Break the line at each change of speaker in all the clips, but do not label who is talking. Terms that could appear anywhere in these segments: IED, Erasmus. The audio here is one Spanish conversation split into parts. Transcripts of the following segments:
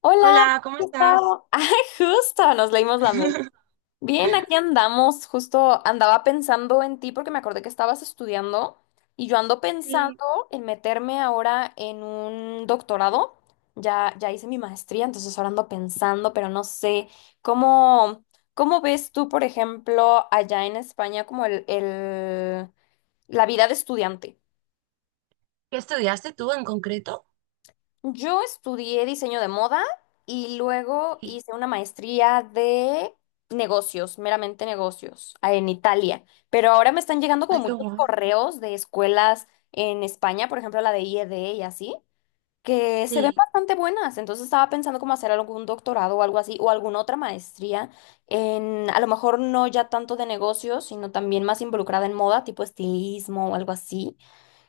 Hola,
Hola, ¿cómo
¿cómo estás?
estás?
Ay, justo, nos leímos la mente. Bien, aquí andamos. Justo andaba pensando en ti porque me acordé que estabas estudiando y yo ando pensando
Sí.
en meterme ahora en un doctorado. Ya, ya hice mi maestría, entonces ahora ando pensando, pero no sé cómo, cómo ves tú, por ejemplo, allá en España como la vida de estudiante.
¿Qué estudiaste tú en concreto?
Yo estudié diseño de moda y luego
Sí.
hice una maestría de negocios, meramente negocios, en Italia. Pero ahora me están llegando como
Ay, qué
muchos
guay.
correos de escuelas en España, por ejemplo, la de IED y así, que se ven
Sí.
bastante buenas. Entonces estaba pensando como hacer algún doctorado o algo así, o alguna otra maestría en, a lo mejor no ya tanto de negocios, sino también más involucrada en moda, tipo estilismo o algo así.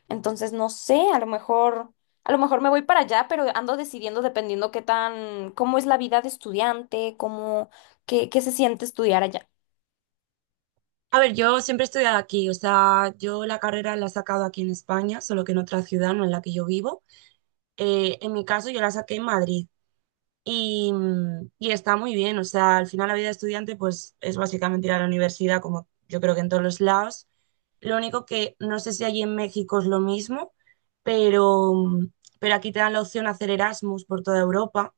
Entonces, no sé, a lo mejor me voy para allá, pero ando decidiendo dependiendo qué tan, cómo es la vida de estudiante, cómo, qué se siente estudiar allá.
A ver, yo siempre he estudiado aquí, o sea, yo la carrera la he sacado aquí en España, solo que en otra ciudad, no en la que yo vivo. En mi caso, yo la saqué en Madrid y, y está muy bien, o sea, al final la vida de estudiante pues es básicamente ir a la universidad, como yo creo que en todos los lados. Lo único que no sé si allí en México es lo mismo, pero, pero aquí te dan la opción a hacer Erasmus por toda Europa.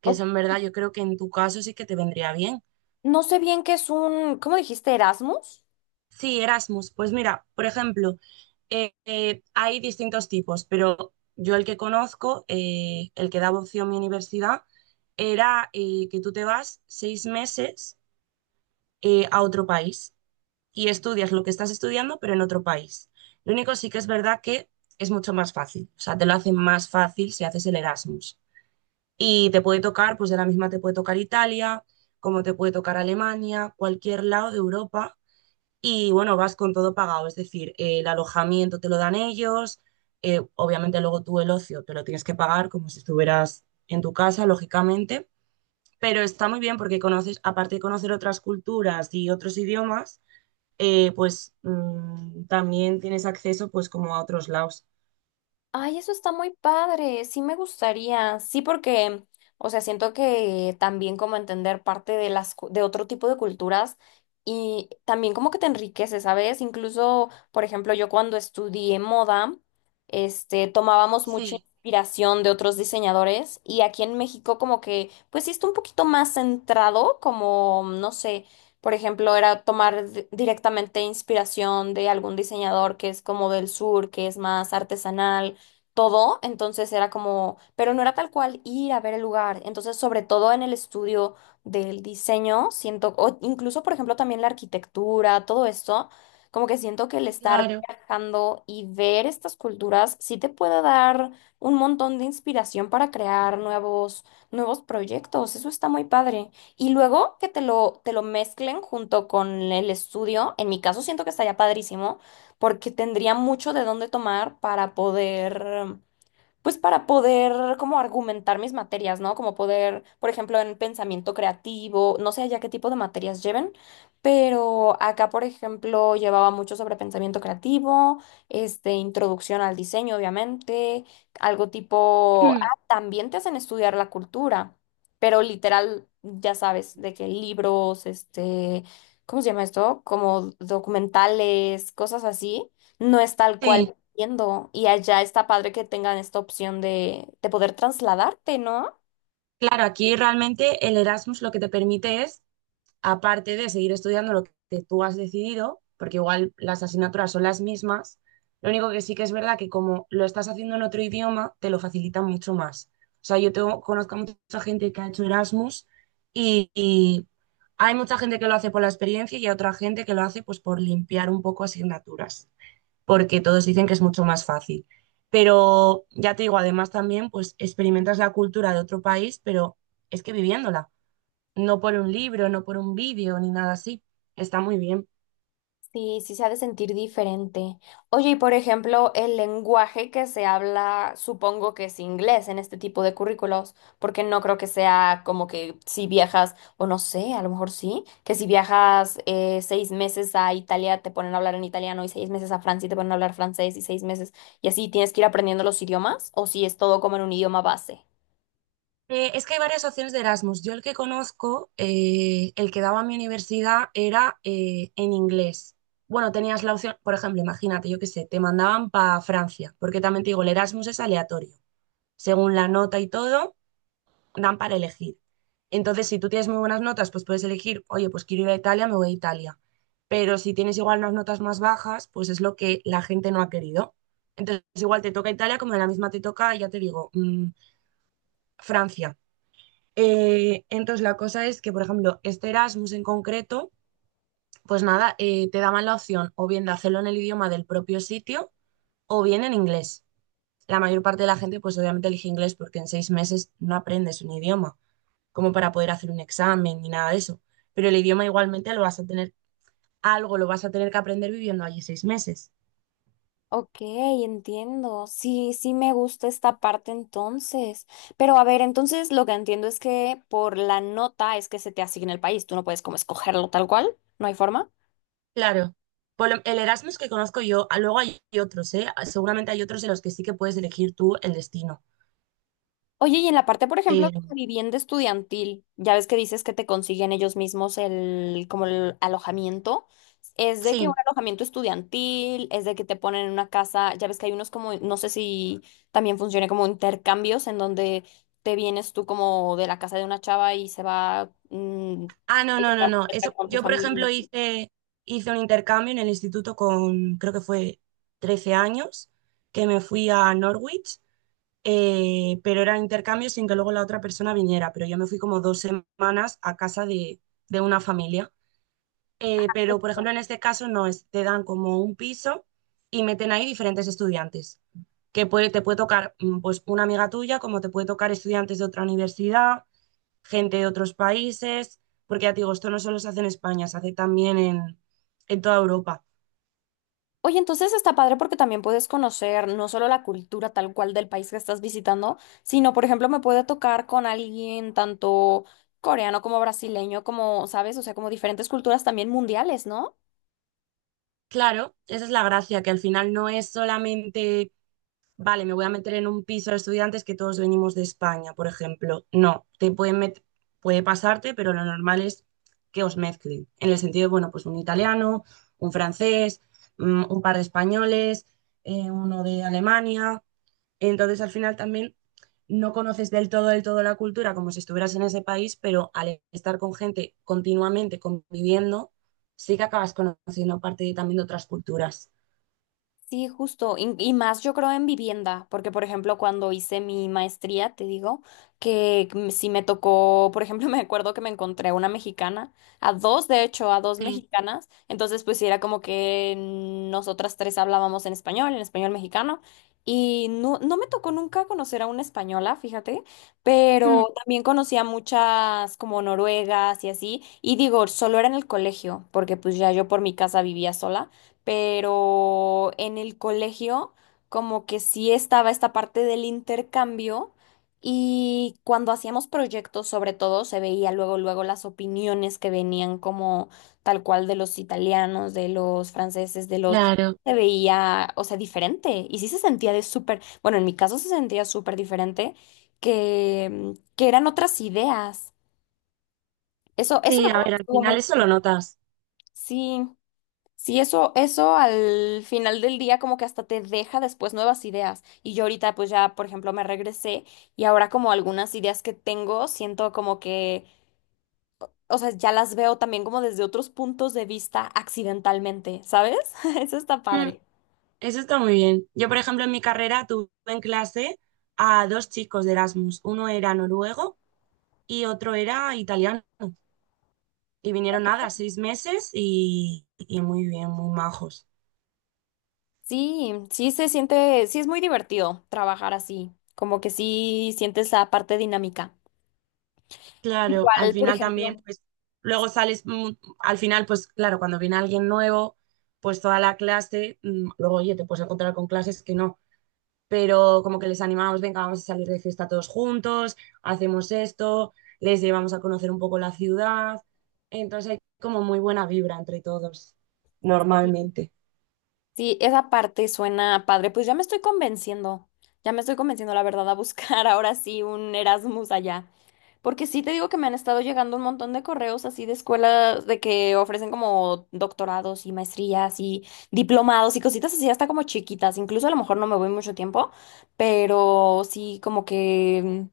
Que
O-
eso en verdad yo creo que en tu caso sí que te vendría bien.
no sé bien qué es un, ¿cómo dijiste? Erasmus.
Sí, Erasmus, pues mira, por ejemplo, hay distintos tipos, pero yo el que conozco, el que daba opción mi universidad, era que tú te vas 6 meses a otro país y estudias lo que estás estudiando, pero en otro país. Lo único sí que es verdad que es mucho más fácil, o sea, te lo hacen más fácil si haces el Erasmus. Y te puede tocar, pues de la misma te puede tocar Italia, como te puede tocar Alemania, cualquier lado de Europa. Y bueno, vas con todo pagado, es decir, el alojamiento te lo dan ellos, obviamente luego tú el ocio te lo tienes que pagar como si estuvieras en tu casa, lógicamente, pero está muy bien porque conoces, aparte de conocer otras culturas y otros idiomas, también tienes acceso pues como a otros lados.
Ay, eso está muy padre, sí me gustaría, sí porque, o sea, siento que también como entender parte de de otro tipo de culturas y también como que te enriquece, ¿sabes? Incluso, por ejemplo, yo cuando estudié moda, este, tomábamos mucha
Sí,
inspiración de otros diseñadores y aquí en México como que, pues sí está un poquito más centrado, como, no sé, por ejemplo, era tomar directamente inspiración de algún diseñador que es como del sur, que es más artesanal todo, entonces era como, pero no era tal cual ir a ver el lugar, entonces sobre todo en el estudio del diseño, siento, o incluso por ejemplo también la arquitectura, todo esto, como que siento que el estar
claro.
viajando y ver estas culturas sí te puede dar un montón de inspiración para crear nuevos, nuevos proyectos, eso está muy padre. Y luego que te lo mezclen junto con el estudio, en mi caso siento que estaría padrísimo porque tendría mucho de dónde tomar para poder pues para poder como argumentar mis materias, ¿no? Como poder, por ejemplo, en pensamiento creativo, no sé allá qué tipo de materias lleven, pero acá, por ejemplo, llevaba mucho sobre pensamiento creativo, este, introducción al diseño, obviamente, algo tipo, ah, también te hacen estudiar la cultura, pero literal, ya sabes, de que libros, este, ¿cómo se llama esto? Como documentales, cosas así. No es tal
Sí.
cual. Entiendo. Y allá está padre que tengan esta opción de poder trasladarte, ¿no?
Claro, aquí realmente el Erasmus lo que te permite es, aparte de seguir estudiando lo que tú has decidido, porque igual las asignaturas son las mismas, lo único que sí que es verdad que como lo estás haciendo en otro idioma, te lo facilita mucho más. O sea, yo tengo, conozco a mucha gente que ha hecho Erasmus y, hay mucha gente que lo hace por la experiencia y hay otra gente que lo hace pues por limpiar un poco asignaturas porque todos dicen que es mucho más fácil. Pero ya te digo, además también, pues experimentas la cultura de otro país, pero es que viviéndola, no por un libro, no por un vídeo, ni nada así. Está muy bien.
Sí, sí se ha de sentir diferente. Oye, y por ejemplo, el lenguaje que se habla, supongo que es inglés en este tipo de currículos, porque no creo que sea como que si viajas, o no sé, a lo mejor sí, que si viajas seis meses a Italia te ponen a hablar en italiano y seis meses a Francia te ponen a hablar francés y seis meses y así tienes que ir aprendiendo los idiomas, o si es todo como en un idioma base.
Es que hay varias opciones de Erasmus. Yo el que conozco, el que daba mi universidad, era en inglés. Bueno, tenías la opción, por ejemplo, imagínate, yo qué sé, te mandaban para Francia, porque también te digo, el Erasmus es aleatorio. Según la nota y todo, dan para elegir. Entonces, si tú tienes muy buenas notas, pues puedes elegir, oye, pues quiero ir a Italia, me voy a Italia. Pero si tienes igual unas notas más bajas, pues es lo que la gente no ha querido. Entonces, igual te toca Italia, como de la misma te toca, ya te digo, mm, Francia. Entonces, la cosa es que, por ejemplo, este Erasmus en concreto, pues nada, te daban la opción o bien de hacerlo en el idioma del propio sitio o bien en inglés. La mayor parte de la gente, pues obviamente elige inglés porque en 6 meses no aprendes un idioma como para poder hacer un examen ni nada de eso. Pero el idioma igualmente lo vas a tener, algo lo vas a tener que aprender viviendo allí 6 meses.
Ok, entiendo. Sí, sí me gusta esta parte entonces. Pero a ver, entonces lo que entiendo es que por la nota es que se te asigna el país. Tú no puedes como escogerlo tal cual. ¿No hay forma?
Claro, el Erasmus que conozco yo, ah, luego hay otros, ¿eh? Ah, seguramente hay otros en los que sí que puedes elegir tú el destino.
Oye, y en la parte, por ejemplo, de
Pero
la vivienda estudiantil, ya ves que dices que te consiguen ellos mismos el, como el alojamiento. Es de que un
sí.
alojamiento estudiantil, es de que te ponen en una casa, ya ves que hay unos como, no sé si también funciona como intercambios en donde te vienes tú como de la casa de una chava y se va
Ah, no, no,
esta
no, no.
muchacha
Eso,
con tu
yo, por
familia.
ejemplo, hice un intercambio en el instituto con, creo que fue 13 años, que me fui a Norwich, pero era intercambio sin que luego la otra persona viniera, pero yo me fui como 2 semanas a casa de una familia. Pero, por ejemplo, en este caso no, es, te dan como un piso y meten ahí diferentes estudiantes, que te puede tocar mm, pues una amiga tuya, como te puede tocar estudiantes de otra universidad, gente de otros países, porque ya te digo, esto no solo se hace en España, se hace también en toda Europa.
Oye, entonces está padre porque también puedes conocer no solo la cultura tal cual del país que estás visitando, sino, por ejemplo, me puede tocar con alguien tanto coreano como brasileño, como, ¿sabes? O sea, como diferentes culturas también mundiales, ¿no?
Claro, esa es la gracia, que al final no es solamente vale, me voy a meter en un piso de estudiantes que todos venimos de España, por ejemplo. No, puede pasarte, pero lo normal es que os mezclen. En el sentido de, bueno, pues un italiano, un francés, mm, un par de españoles, uno de Alemania. Entonces, al final también no conoces del todo la cultura como si estuvieras en ese país, pero al estar con gente continuamente conviviendo, sí que acabas conociendo también de otras culturas.
Sí, justo, y más yo creo en vivienda, porque por ejemplo cuando hice mi maestría, te digo, que si me tocó, por ejemplo, me acuerdo que me encontré una mexicana, a dos, de hecho, a dos
Sí.
mexicanas, entonces pues sí era como que nosotras tres hablábamos en español mexicano, y no, no me tocó nunca conocer a una española, fíjate,
Mm.
pero también conocí a muchas como noruegas y así, y digo, solo era en el colegio, porque pues ya yo por mi casa vivía sola pero en el colegio como que sí estaba esta parte del intercambio y cuando hacíamos proyectos sobre todo se veía luego luego las opiniones que venían como tal cual de los italianos, de los franceses, de los
Claro.
se veía, o sea, diferente y sí se sentía de súper, bueno, en mi caso se sentía súper diferente que eran otras ideas. Eso me
Sí, a
acuerdo
ver,
que
al
estuvo
final
muy
eso lo notas.
sí. Sí, eso al final del día como que hasta te deja después nuevas ideas. Y yo ahorita pues ya, por ejemplo, me regresé y ahora como algunas ideas que tengo, siento como que, o sea, ya las veo también como desde otros puntos de vista accidentalmente, ¿sabes? Eso está
Mm,
padre.
eso está muy bien. Yo, por ejemplo, en mi carrera tuve en clase a dos chicos de Erasmus. Uno era noruego y otro era italiano. Y
Ok.
vinieron nada, 6 meses y muy bien, muy majos.
Sí, sí se siente, sí es muy divertido trabajar así, como que sí sientes la parte dinámica.
Claro, al
Igual, por
final también,
ejemplo.
pues, luego sales, mm, al final, pues, claro, cuando viene alguien nuevo, pues toda la clase, mm, luego, oye, te puedes encontrar con clases que no. Pero como que les animamos, venga, vamos a salir de fiesta todos juntos, hacemos esto, les llevamos a conocer un poco la ciudad, entonces hay como muy buena vibra entre todos, normalmente.
Sí, esa parte suena padre. Pues ya me estoy convenciendo, ya me estoy convenciendo, la verdad, a buscar ahora sí un Erasmus allá. Porque sí te digo que me han estado llegando un montón de correos así de escuelas de que ofrecen como doctorados y maestrías y diplomados y cositas así, hasta como chiquitas. Incluso a lo mejor no me voy mucho tiempo, pero sí como que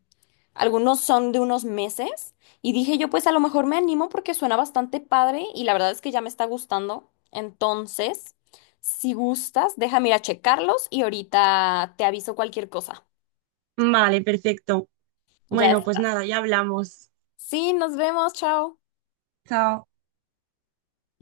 algunos son de unos meses y dije yo, pues a lo mejor me animo porque suena bastante padre y la verdad es que ya me está gustando. Entonces, si gustas, déjame ir a checarlos y ahorita te aviso cualquier cosa.
Vale, perfecto.
Ya es.
Bueno, pues nada, ya hablamos.
Sí, nos vemos, chao.
Chao.